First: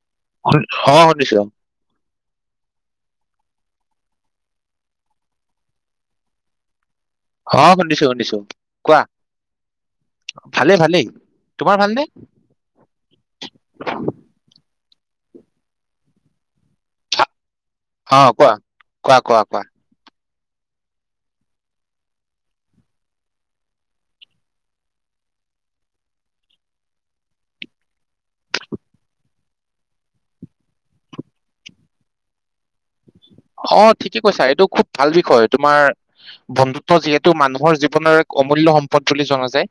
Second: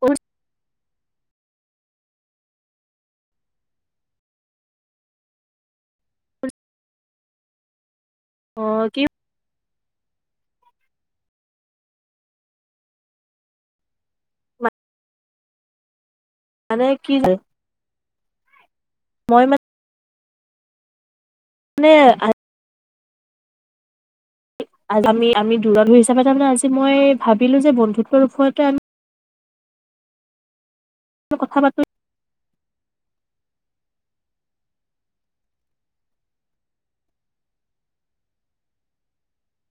অ, অ শুনিছো। হ শুনিছোঁ। দিছো কোৱা কি ভালেই ভালেই তোমাৰ ভালনে মানে কি যে ভা- অ কোৱা কোৱা কোৱা কোৱা মানে আমি আমি দূৰ হিচাপে তাৰে আজি মই ভাবিলো যে বন্ধুত্ব ৰূপোৱাতে আমি কথা পাতো অ ঠিকে কৈছা ।এইটো খুব ভাল বিষয় তোমাৰ বন্ধুত্ব যিহেতু মানুহৰ জীৱনৰ, এক অমূল্য সম্পদ, বুলি জনা যায়।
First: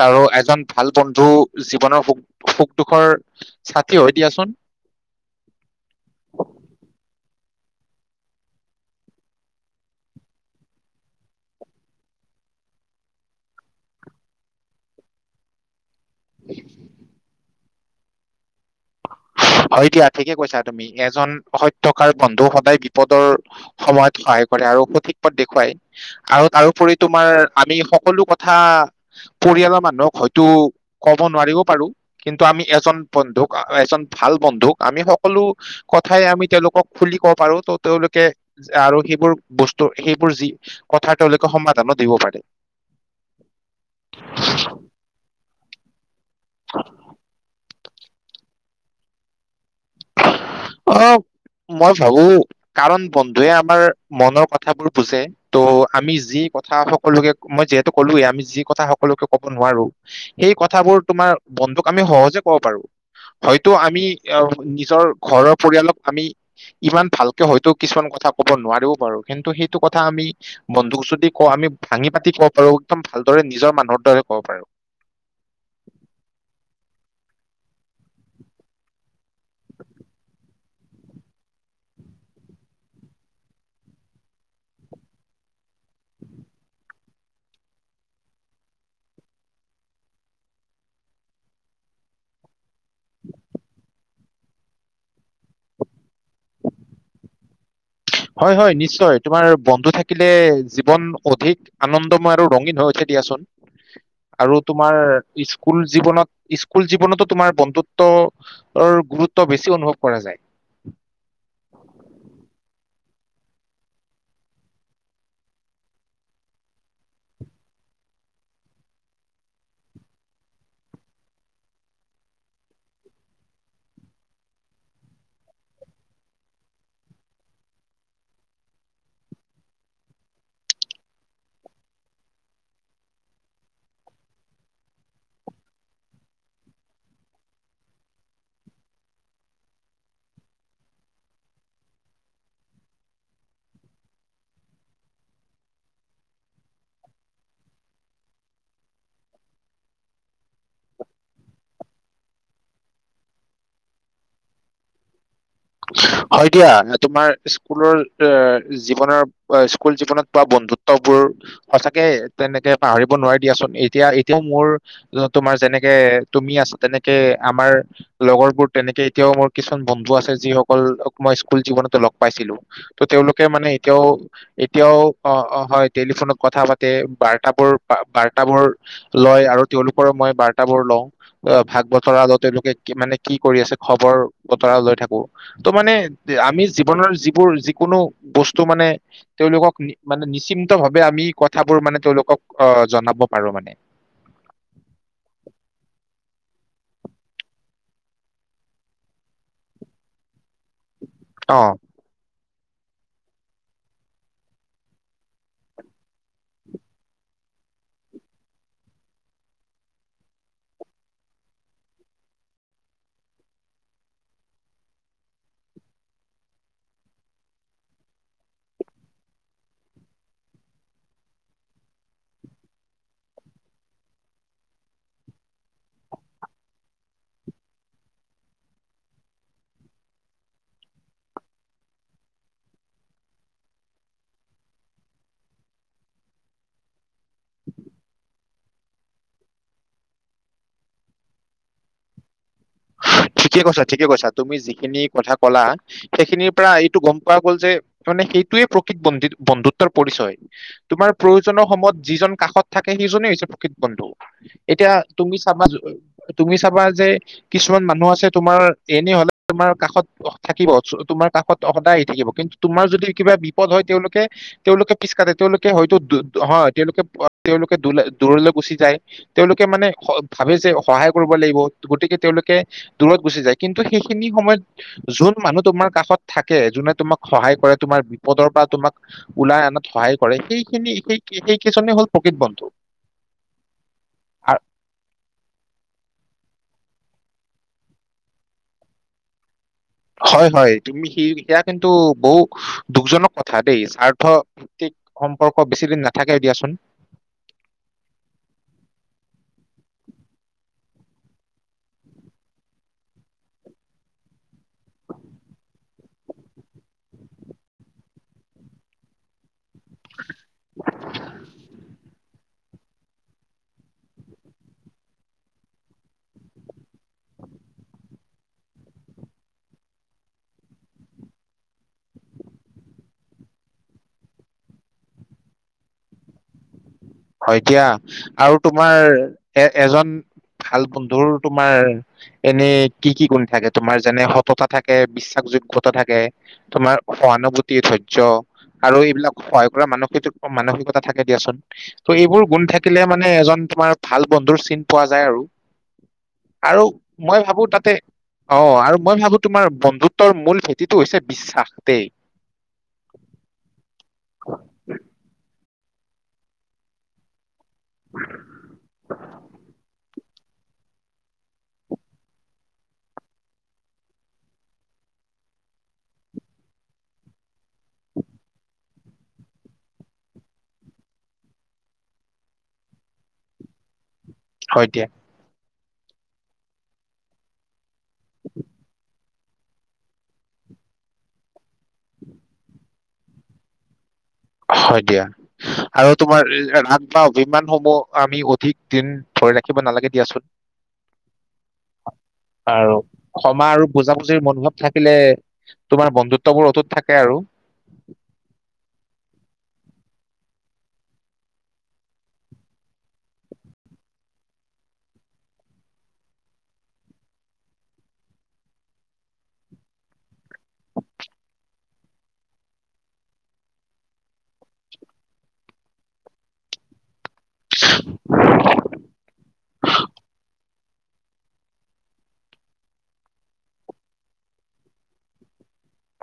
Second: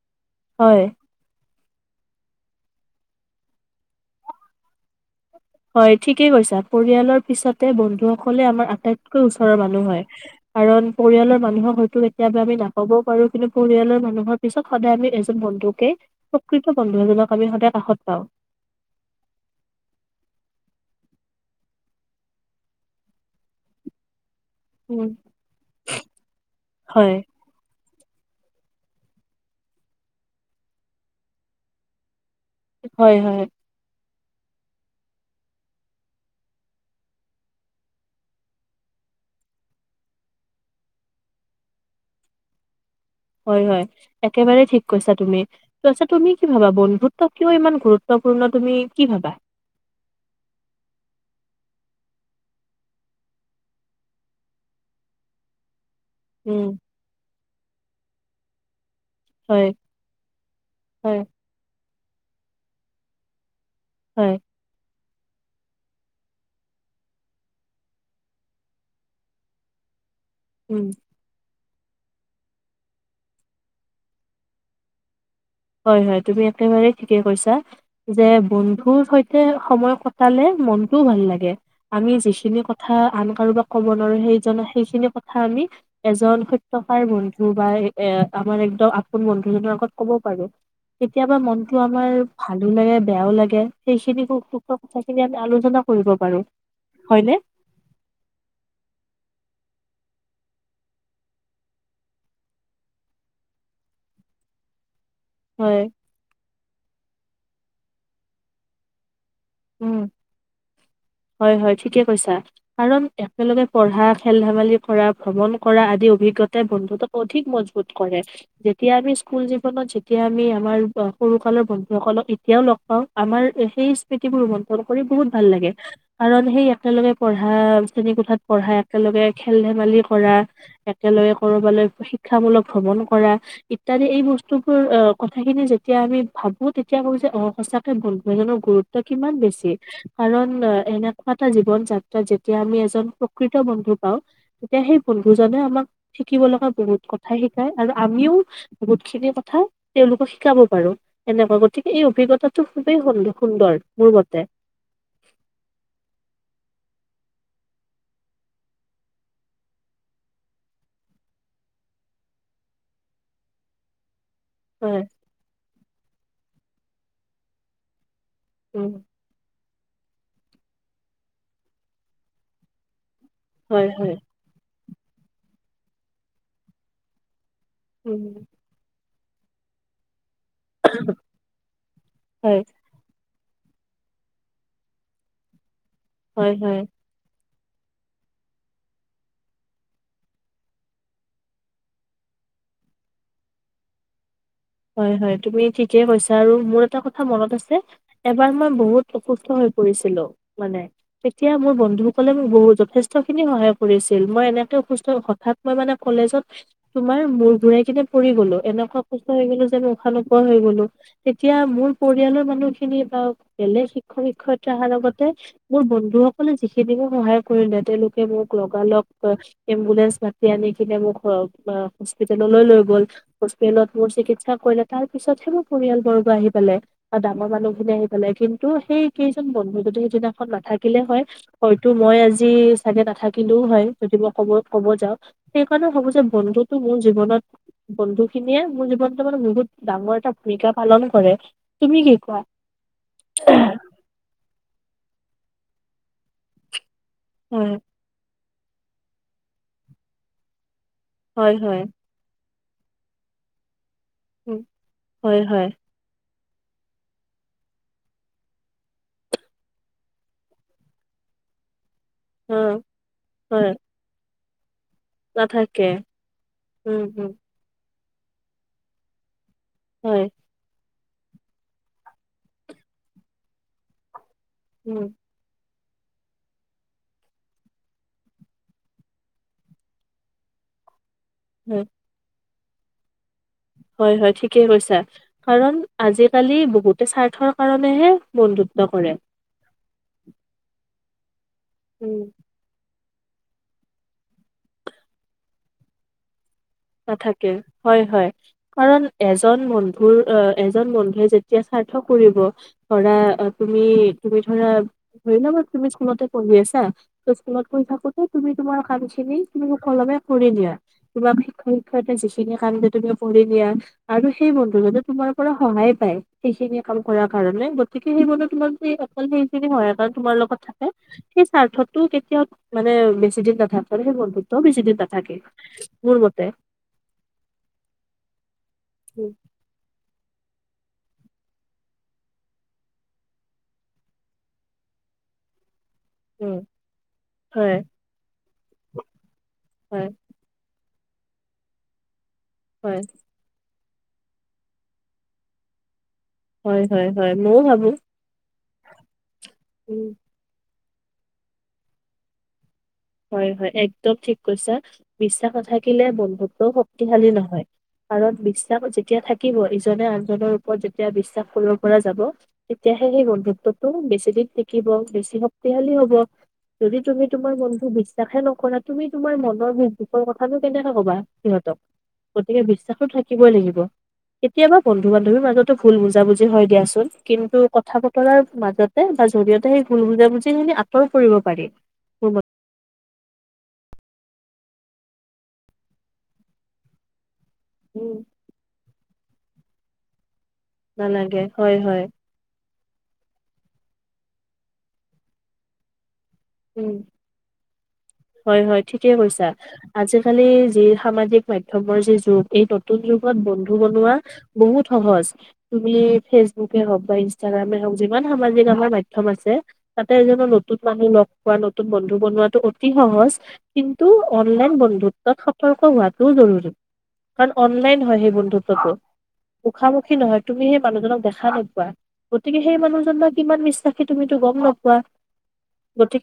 তাৰো এজন হয় ভাল বন্ধু জীৱনৰু সুখ দুখৰ চাকি হৈ দিয়াচোন। হয় ঠিকেই কৈছা পৰিয়ালৰ পিছতে বন্ধুসকলে আমাৰ আটাইতকৈ ওচৰৰ মানুহ হয়। কাৰণ পৰিয়ালৰ মানুহক হয়তো কেতিয়াবা আমি নাপাবও পাৰো কিন্তু পৰিয়ালৰ মানুহৰ পিছত সদায় আমি এজন বন্ধুকে প্ৰকৃত বন্ধু এজনক আমি সদায়। কাখত পাঁও হয় দিয়া ঠিকে কৈছা। তুমি এজন সত্যকাৰ বন্ধু সদায় বিপদৰ সময়ত সহায় আৰু উম, সঠিক পথ দেখুৱাই আৰু তাৰোপৰি হয়, তোমাৰ আমি। সকলো কথা পৰিয়ালৰ মানুহক হয়তো কব নোৱাৰিব পাৰো কিন্তু আমি এজন হয়, হয়। বন্ধু এজন ভাল বন্ধুক আমি সকলো কথাই আমি তেওঁলোকক খুলি কব পাৰো ত তেওঁলোকে আৰু সেইবোৰ বস্তু সেইবোৰ যি কথাৰ তেওঁলোকে সমাধানো দিব পাৰে। হয় হয় একেবাৰে ঠিক কৈছা তুমি [inaudible] তুমি কি ভাবা বন্ধুত্ব কিয় ইমান গুৰুত্ব গুৰুত্বপূৰ্ণ তুমি কি ভাবা অ মই ভাবো কাৰণ বন্ধুৱে আমাৰ মনৰ কথাবোৰ বুজে ত'- আমি যি উম কথা সকলোকে মই যিহেতু ক'লোয়ে আমি যি কথাও সক সকলোকে ক'ব হয় নোৱাৰো সেই কথাবোৰ হয় তোমাৰ বন্ধু ক আমি সহজে ক'ব পাৰো হয় যিটো আমি হয় অ নিজৰ ঘৰৰ পৰিয়ালক আমি ইমান ভালকে হয়তো কিছুমান কথা কব নোৱাৰিও বাৰু কিন্তু সেইটো কথা আমি উম বন্ধুক যদি কওঁ আমি ভাঙি পাতি কব পাৰো একদম ভালদৰে নিজৰ মানুহৰ দৰে ক'ব পাৰো হয় হয় তুমি একেবাৰেই ঠিকে কৈছা যে বন্ধুৰ সৈতে সময় কটালে মনটোও ভাল লাগে আমি যিখিনি কথা আন কাৰোবাক কব নোৱাৰো সেই সেইখিনি কথা আমি এজন সত্য যকাৰ বন্ধু বা এ আমাৰ একদম আপোন বন্ধু জনৰ আগত কব পাৰো কেতিয়াবা মনতটো আমাৰ ভালো লাগে বেয়াও লাগে সেইখিনিখ দুখৰ কথাখিনি আমি আলোচনা কৰিব পাৰো হয়নে হয় হয় নিশ্চয় তোমাৰ বন্ধু থাকিলে জীৱন অধিক আনন্দময় আৰু ৰঙীন হৈ উঠে দিয়াচোন আৰু তোমাৰ স্কুল হয়, জীৱনত স্কুল জীৱনতো তোমাৰ বন্ধুত্ব গুৰুত্ব বেছি অনুভৱ উম কৰা যায়। হয় হয় ঠিকে কৈছা কাৰণ একেলগে পঢ়া খেল ধেমালি কৰা ভ্ৰমন কৰা আদি অভিজ্ঞতাই বন্ধুতোক অধিক মজবুত কৰে যেতিয়া আমি স্কুল জীৱনত যেতিয়া আমি আমাৰ সৰু কালৰ বন্ধু সকলক এতিয়াও লগ পাওঁ আমাৰ সেই স্মৃতিবোৰ মন চন কৰি বহুত ভাল লাগে কাৰণ সেই একেলগে পঢ়া শ্ৰেণী কোঠাত পঢ়া একেলগে খেল ধেমালি কৰা একেলগে কৰবালৈ শিক্ষামূলক ভ্ৰমণ কৰা ইত্যয়াদি এই বস্তুবোৰ আহ কথাখিনি যেতিয়া আমি ভাবো তেতিয়া ক যে সঁচাকে বন্ধু এজনৰ গুৰুত্ব গুৰুত্ব কিমান বেছি কাৰণ এনেকুৱা এটা জীৱন যাত্ৰাত যেতিয়া আমি এজন প্ৰকৃত বন্ধু পাওঁ তেতিয়া সেই বন্ধুজনে আমাক শিকিব লগা বহুত কথাাই শিকায় আৰু আমিও বহুতখিনি কথা তেওঁলোকক শিকাব পাৰো এনেকুৱা গতিকে এই অভিজ্ঞতাটো খুবেই সু সুন্দৰ মোৰ মতে হয় দিয়া তোমাৰ স্কুলৰ এ জীৱনৰ স্কুল জীৱনত পোৱা বন্ধুত্ববোৰ সঁচাকে তেনেকে পাহৰিব নোৱাৰি দিয়াচোন এতিয়া তেওঁ হয় মোৰ তোমাৰ যেনেকে তুমি আছা তেনেকে আমাৰ লগৰবোৰ উম তেনেকে এতিয়াও মোৰ কিছু বন্ধু আছে যিসকল মই স্কুল জীৱনতো লগ পাইছিলো তো তেওঁলোকে মানে হয় এতিয়াও হয় তেওঁ অ অ হয় টেলিফোনত কথা পাতে বাৰ্তা বাৰ্তাবোৰ উম বাৰ্তাবোৰ লয় আৰু তেওঁলোকৰো মই বাৰ বাৰ্তা বোৰ লওঁ অ ভাগ বছৰ আগত হয় তেওঁলোকে মানে কি কৰি আছে খবৰ বতৰা লৈ থাকোঁ তো মানে হয় আমি হয় জীৱনৰ যিবোৰ কোনো বস্তু মানে তেওঁলোকক মানে নিশ্চিন্ত ভাৱে আমি কথাবোৰ মানে তেওঁলোকক আহ জনাব পাৰো মানে হয় হয় তুমি ঠিকেই কৈছা আৰু মোৰ এটা কথা মনত আছে এবাৰ মই বহুত অসুস্থ হৈ পৰিছিলো মানে তেতিয়া অ মোৰ বন্ধুসকলে বহু যথেষ্ট খিনি সহায় কৰিছিল মই এনেকে সুস্থ হঠাৎ মই মানে কলেজত তোমাৰ মূৰ ঘুৰাই কিনে পৰি গলো এনেকুৱা মই উশান নোপোৱা হৈ গলো তেতিয়া মোৰ পৰিয়ালৰ মানুহখিনি বা বেলেগ শিক্ষক শিক্ষয়িত্ৰী অহাৰ লগতে মোৰ বন্ধুসকলে যিখিনিক মে সহায় কৰিলে তেওঁলোকে মোক লগালগ এম্বুলেন্ঞ্চ মাতি আনি কিনে মোক হস্পিতেললৈ লৈ গল হস্পিতেল মোৰ চিকিৎসা কৰিলে তাৰ পিছতহে মোৰ পৰিয়াল বৰ্গ আহি পালে বা ডাঙৰ মানুহখিনি আহি পালে কিন্তু সেই কেইজন বন্ধু যদি সিদিনাখন নাথাকিলে হয় হয়তো মই আজি চাগে নাথাকিলেও হয় যদি মই কব কব যাওঁ সেইকাৰণে ভাবো যে বন্ধুতটো মোৰ জীৱনত বন্ধু খিনিয়ে মোৰ জীৱনতো মানে বহুত ডাঙৰ এটা ভূমিকা পালন কৰে তুমি কি কোৱা। ঠিকে কৈছা ঠিকে কৈা তুমি যিখিনি কথা। কলা সেইখিনিৰ পৰা টো গম পোৱা গ'ল যে হয় সেই য়ে প্ৰকৃত বিন্ধ বন্ধুত্বৰ পৰিচয়। তোমাৰ হয় প্ৰয়োজনৰ হয় সময়ত যিজন কাষত। থাকে সিজনেই হৈছে প্ৰকৃত বন্ধু উম এতিয়া তুমি হয় চাবা। হয় তুমি চাবা যে কিছুমান মানুহ আছে তোমাৰ এনে হলে তোমাৰ কাষত থাকিব তোমাৰ কাষত সদায়। থাকিব কিন্তু অ তোমাৰ যদি কিবা বিপদ হয় তেওঁলোকে তেওঁলোকে পিছকাতে তেওঁলোকে নাথাকে হয়তো দু তেওঁলোকে উম উম তেওঁলোকে দুলা দূৰলৈ গুচি যায়। তেওঁলোকে মানে হয় ভাবেই যে সহায় কৰিব লাগিব গতিকে তেওঁলোকে দূৰত গুচি যায় কিন্তু সেইখিনি সময়ত উম যোন মানুহ তোমাৰ। কাষত থাকে যোনে তোমাক সহায় কৰে তোমাৰ বিপদৰ পৰা তোমাক ওলাই আনাত সহায় কৰে সেইখিনি সেই সেই হয় কিছুমান হ'ল প্ৰকৃত বন্ধু। হয় হয় ঠিকেই কৈছা। কাৰণ আজিকালি বহুতে স্বাৰ্থৰ কাৰণেহে বন্ধুত্ব কৰে। হয় হয় তুমি সি ইয়াক। কিন্তু উম বহু দুখজনক কথা দেই স্বাৰ্থ ভিত্তিক সম্পৰ্ক বেছিদিন নাথাকে দিয়াচোন। নাথাকে হয় হয় কাৰণ এজন বন্ধুৰ আহ এজন বন্ধুৱে যেতিয়া স্বাৰ্থ কৰিব ধৰা তুমি তুমি ধৰা ধৰি লবা তুমি স্কুলতে পঢ়ি আছা স্কুলত পঢ়ি থাকোতে তুমি তোমাৰ কাম খিনি তুমি। ফুৰি দিয়া কিবা। যিখিনি কাম যে তুমি কৰি নিয়া আৰু সেই বন্ধু যদি তোমাৰ পৰা সহায় পায় সেইখিনি কাম কৰাৰ কাৰণে গতিকে সেই বন্ধু তোমাৰ অকল সেইখিনি সহায় কাৰ তোমাৰ লগত থাকে সেই স্বাৰ্থতো কেতিয়াও মানে বেছি দিন নাথাকে সেই বন্ধুতও বেছি দিন নাথাকে মোৰ মতে তে হয় এতিয়া আৰু তোমাৰ উম এ এজন ভাল বন্ধুৰ তোমাৰ এনেই কি কি গুণ থাকে তোমাৰ যেনে সততা থাকে বিশ্বাসযোগ্য থাকে উম, তোমাৰ হয়, সহানুভূতি ধৈৰ্য্য আৰু এইবিলাক সহায় কৰা হয়, মানসিক মানসিকতা থাকে দিয়াচোন। ত' এইবোৰ গুণ থাকিলে হয়, মানে এজন তোমাৰ ভাল বন্ধুৰ চিন পোৱা যায় আৰু হয়, আৰু হয়, হয়, মই ময়ো ভাবো তাতে অ আৰু মই ভাবো। তোমাৰ উম, বন্ধুত্ব মূল হৈছে বিশ্বাসতেই হয় হয় এক দম ঠিক কৈছা বিশ্বাস কথাই। থাকিলে বন্ধুত্ব শক্তিশালী নহয় কাৰণ বিশ্বাস যেতিয়া থাকিব ইজনে আনজনৰ ওপৰত যেতিয়া বিশ্বাস কৰিব পৰা যাব তেতিয়াহে সেই বন্ধুত্বটো বেছি দিন থাকিব বেছি শক্তিশালী হব যদি তুমি তোমাৰ বন্ বিশ্বাসে নকৰা তুমি তোমাৰ মনৰ দুখ দুখৰ কথাটো কেনেকে কবা সিহঁতক গতিকে বিশ্বাসো থাকিবই লাগিব। কেতিয়াবা হয় দিয়া। বন্ধু বান্ধৱীৰ মাজত। ভুল বুজ বুজি হয় দিয়া চোন কিন্তু কথা। কৰাৰ মাজতে তাৰ জৰিয়তে সেই গুল বুজাবুজি খিনি আঁতৰ কৰিব পাৰি। হয় দিয়া আৰু তোমাৰ ৰা পাও উম, বিমানসমূহ আমি অধিক দিন। ধৰি ৰাখিব নালাগে দিয়াচোন। নানাগে হয় হয়। আৰু ক্ষা আৰু বুজাবুজিৰ মনোভাৱ থাকিলে তোমাৰ বন্ধুত উম হয় হয় ঠিকে কৈছা। আজিকালি যি সামাজিক মাধ্য়মৰ যি যুগ এই নতুন যুগত বন্ধু বনোৱা বহুত সহজ তুমি ফেচবুকে হওক বা ইনষ্টাগ্ৰামে হওক যিমান সামাজিক আমাৰ মাধ্য়ম আছে তাতে এজনো নতুন মানুহ লগ পোৱা নতুন বন্ধু বনোৱাটো অতি সহজ কিন্তু অনলাইন বন্ধুত্বত সতৰ্ক হোৱাাতটোও জৰুৰী। কাৰণ অনলাইন হয় সেই বন্ধুত্বতো মুখামুখি নহয় তুমি সেই মানুহজনক দেখা নোকোৱা গতিকে সেই মানুহজন বা কিমান বিশ্বাসী তুমিতো গম নপোৱা।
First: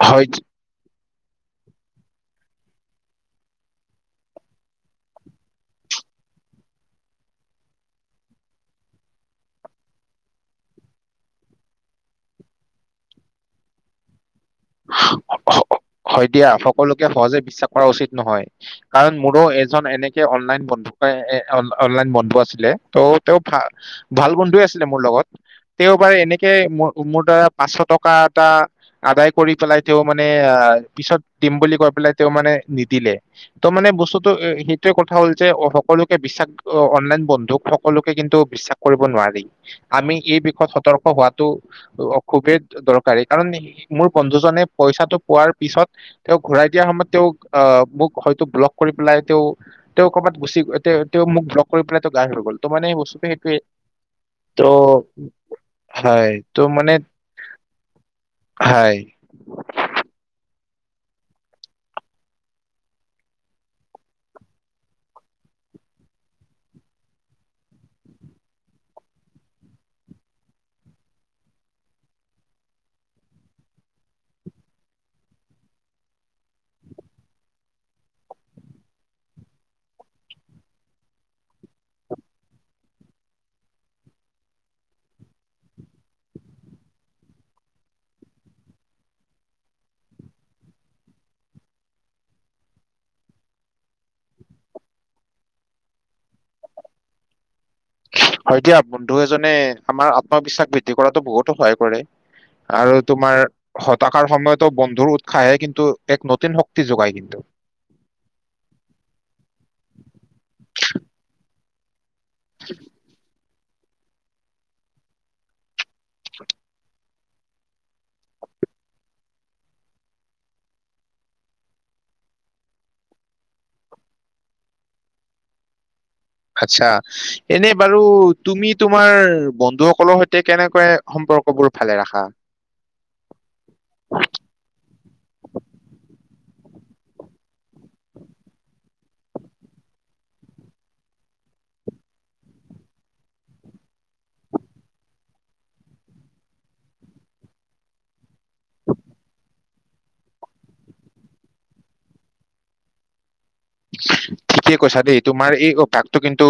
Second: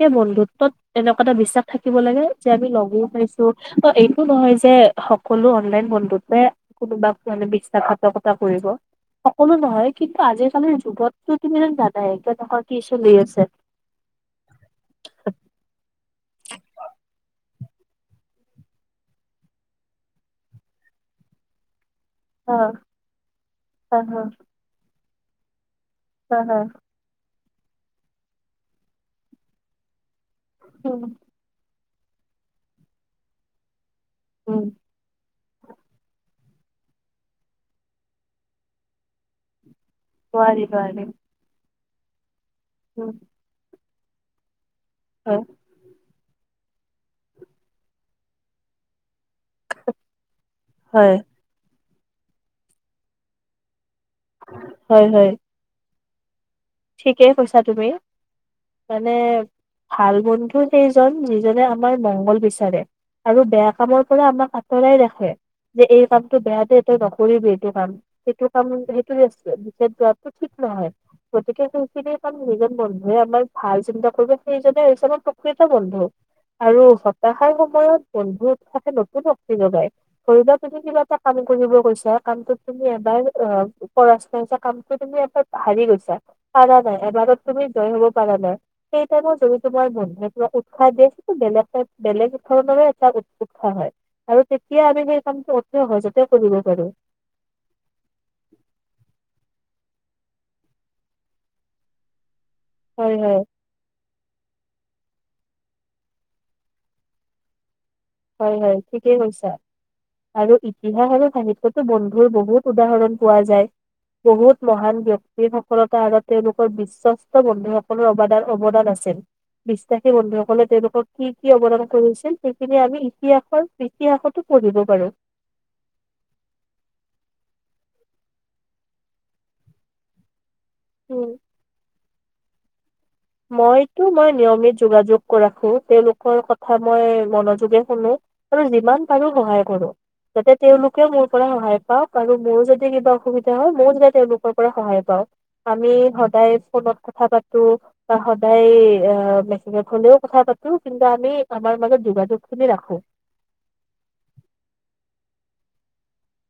হয় বন্ধুত্বত এনেকুৱা এটা বিশ্বাস থাকিব লাগে যে আমি লগোও খাইছো ত এইটো নহয় যে সকলো অনলাইন বন্ধুতে কোনোবাক মানে বিশ্বাসঘাতকতা কৰিব সকলো নহয় কিন্তু আজিিকালিৰ যুগতো কিিমান দাদাহ কনেকুৱা কি চ লি আছে? হয় দিয়া সকলোকে সহজে বিশ্বাস কৰা উচিত নহয় কাৰণ মোৰো এজন এনেকে অনলাইন বন্ধুক অনলাইন বন্ধু অ আছিলে ত' তেওঁ ভা হয় হয় ভাল বন্ধুে আছিলে মোৰ লগত তেওঁওবাৰে হয় এনেকে হয় মোৰ দাৰা পাঁচশ টকা এটা আদায় কৰি পেলাই তেওঁ। মানে উম পিছত দিম বুলি ক তেওঁ মানে নিদিলে ত মানে ব উম সেইটোৱে কথা হল যে সকলোকে বিশ্বাস অ অনলাইন বন্ধুক সকলোকে কিন্তু বিশ্বাস কৰিব নোৱাৰি। আমি এই নোৱাৰি বিষয়ত নোৱাৰি সতৰ্ক হোৱাটো অলপ খুবেই উম দৰকাৰী কাৰণ মোৰ বন্ধুজনে পইচাটো হয় পোৱাৰ পিছত তেওঁক ঘূৰাই দিয়া সময়ত তেওঁক আহ মোক হয়তো ব্লক কৰি পেলাই তেওঁ তেওঁ কৰবাত গুচি গ তেওঁ হয় তেওঁ মোক ব্লক কৰি পেলাই তো গা হৈ গ'ল তো মানে বস্তুটো সেইটোৱে ত হয় হয় হয় ত' মানে ঠিকেই কৈছা তুমি হয় মানে ভাল বুল বন্ধু সেইজন যিজনে আমাৰ মংগল বিচাৰে আৰু বেয়া কামৰ পৰা আমাক আঁতৰাই ৰাখে যে এই কামটো বেয়াদেই তই নকৰিবি এইটো কাম সেইটো কাম সেইটো ৰাস্তে যোৱাটো ঠিক নহয় । গতিকে সেইখিনি কাৰ যিজন বন্ধুৱে আমাৰ ভাল চিন্তা কৰিব সেইজনে হৈছে আমাৰ প্ৰকৃত বন্ধু আৰু হতাশাৰ সময়ত বন্ধু থাকে নতুন শক্তি যোগাই ধৰিবা তুমি কিবা এটা কাম কৰিব গৈছা কামটোত তুমি এবাৰ পৰাস্ত হৈছা কামটো তুমি এবাৰ হাৰি গৈছা, পৰানাই এবাৰত তুমি জয় হব পাৰা নাই সেই তাইমত যদি তোমাৰ মন উৎসাহ দিয়ে বেলেগ বেলেগ ধৰণৰে এটা উৎসাহ হয় আৰু তেতিয়া আমি সেই কামটো অতি সহজতে কৰিব পাৰো‌ । হয় দিয়া বন্ধু এজনে আমাৰ আত্মবিশ্বাস বৃদ্ধি কৰাতো বহুতো সহায় কৰে । আৰু হয় হয় তোমাৰ হতাশাৰ সময়তো বন্ধু দূৰ উৎসাহে কিন্তু এক নতুন শক্তি যোগায় কিন্তু হয় হয় ঠিকেই কৈছা চ বন এইবোৰ বহুত উদাহৰণ পোৱা যায় বহুত মহান ব্যক্তি সফলতা আৰু তেওঁলোকৰ বিশ্বাস বন্ধুসকলৰ অৱদান অৱদান আছিল বিশ্বাসী বন্ধুসকলে তেওঁলোকক কি কি অৱদান কৰিছিল সেইখিনি আমি ইতিহাসৰ ইতিহাসতো পঢ়িব পাৰো। আচ্ছা এনে বাৰু তুমি তোমাৰ বন্ধুসকলৰ সৈতে- কেনেকৈ উম সম্পৰ্ক বোৰ ভালে ৰাখা? মইতো মই নিয়মিত যোগাযোগ কৰি ৰাখো তেওঁলোক কথা মই মনোযোগে শুনো আৰু যিমান পাৰো সহায় কৰো যাতে তেওঁলোকেও মোৰ পৰা সহায় পাওক আৰু মোৰো যদি কিবা অসুবিধা হয় মইও যাতে তেওঁলোকৰ পৰা সহায় পাওঁ আমি সদায় ফোনত কথা পাতো, বা সদায় মেছেজত হলেও কথা পাতো কিন্তু আমি আমাৰ মাজত যোগাযোগ খিনি ৰাখো । ঠিকে কৈছা দেই তোমাৰ এই অভ্যাসটো কিন্তু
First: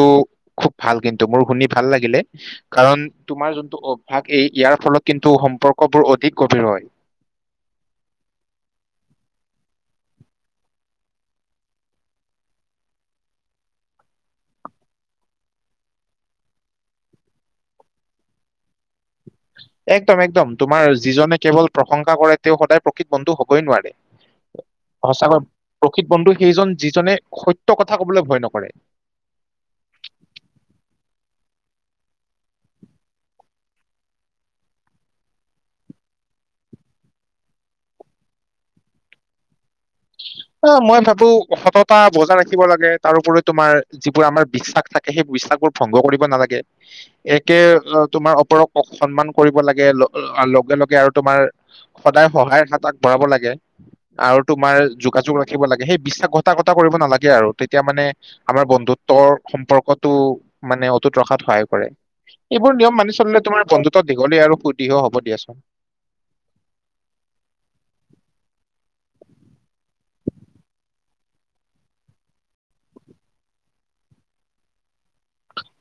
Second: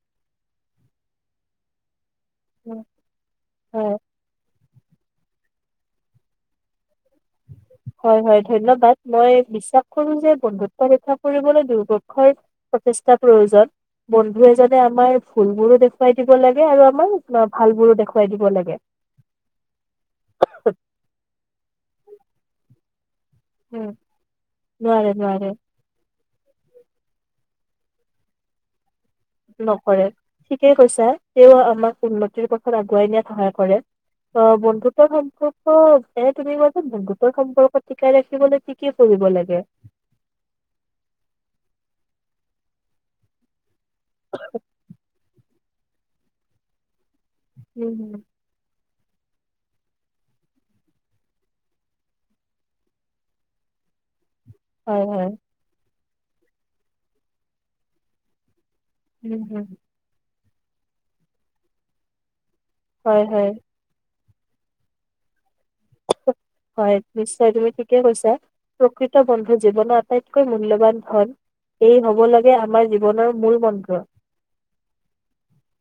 খুব ভাল কিন্তু মোৰ শুনি ভাল লাগিলে‌ । কাৰণ তোমাৰ যোনটো হয় অভ্যাস এই ইয়াৰ ফলত কিন্তু সম্পৰ্কবোৰ অধিক গভীৰ হয় । হয় হয় ধন্যবাদ মই বিশ্বাস কৰো যে বন্ধুত্ব ৰক্ষা কৰিবলৈ দুদৰ্ক্ষৰ প্ৰচেষ্টা প্ৰয়োজন বন্ধু এজনে আমাৰ ভুল বোৰো দেখুৱাই দিব লাগে আৰু আমাৰ ভাল বোৰো দেখুৱাই দিব লাগে । একদম এক্দম তোমাৰ যিজনে কেৱল, প্ৰশংসা কৰে তেওঁ সদায় প্ৰকৃত বন্ধু হ'বই উম, নোৱাৰে নোৱাৰে সঁচাকৈ নোৱাৰে প্ৰকৃত বন্ধু সেইজন যিজনে সত্য কথা কবলৈ ভয় নকৰে। নকৰে ঠিকেই কৈছে । তেওঁ আমাক উন্নতিৰ পথত আগুৱাই নিয়াত সহায় কৰে । অ' - বন্ধুত্বৰ সম্পৰ্ক এ তুমি [unintelligible] বন্ধুত্বৰ সম্পৰ্ক টিকাই ৰাখিবলৈ কি কি কৰিব লাগে? অ' মই ভাবো সততা বজাই ৰাখিব লাগে তাৰোপৰিও তোমাৰ যিবোৰ আমাৰ বিশ্বাস থাকে সেই বিশ্বাসবোৰ ভংগ কৰিব নালাগে। একে উম হম তোমাৰ ওপৰক কক সন্মান কৰিব ল - আ - লগে লগে আৰু তোমাৰ সদায় সহায়ৰ হাত আগবঢ়াব লাগে আৰু তোম হয় হয় যোগাযোগ ৰাখিব লাগে সেই বিশ্বাস ঘটা কটা কৰিব নালাগে আৰু তেতিয়া মানে আমাৰ বন্ ন্ধুত্বৰ উম হম সম্পৰ্কতো মানে অটুট ৰখাত সহায় কৰে। এইবোৰ নিয়ম মানি হয় চলিলে হয় তোমাৰ বন্ধত্বত দীঘলীয়া আৰু ফূৰ্তিহে হ'ব দিয়াচোন। হয় নিশ্চয় তুমি ঠিকে কৈছা প্ৰকৃত বন্ধু জীৱনৰ আটাইতকৈ মূল্যবান ধন এই হব লাগে আমাৰ জীৱনৰ মূল মন্ত্ৰ।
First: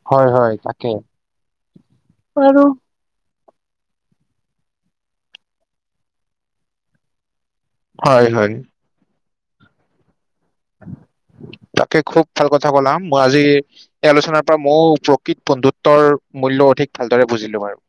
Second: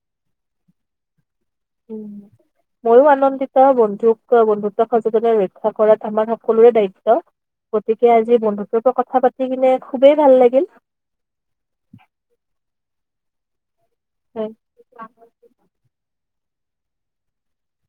হয় হয় তাকে। উম। আৰু মইও আনন্দি ত বন্ধুক - বন্ধুত্ব সচেতনে ৰক্ষা কৰাত আমাৰ সকলোৰে দায়িত্ব। গতিকে হয় আজি হয় বন্ধুত্বৰওপৰত পৰা কথা পাত তি কিনে খুবেই ভাল লাগ তাকে খুব ভাল কথা কলা, মই আজি এই আলোচনাৰ হয় পৰা মও প্ৰকৃত বন্ধুত্বৰ মূল্য অধিক ভালদৰে বুজিলুং আৰু।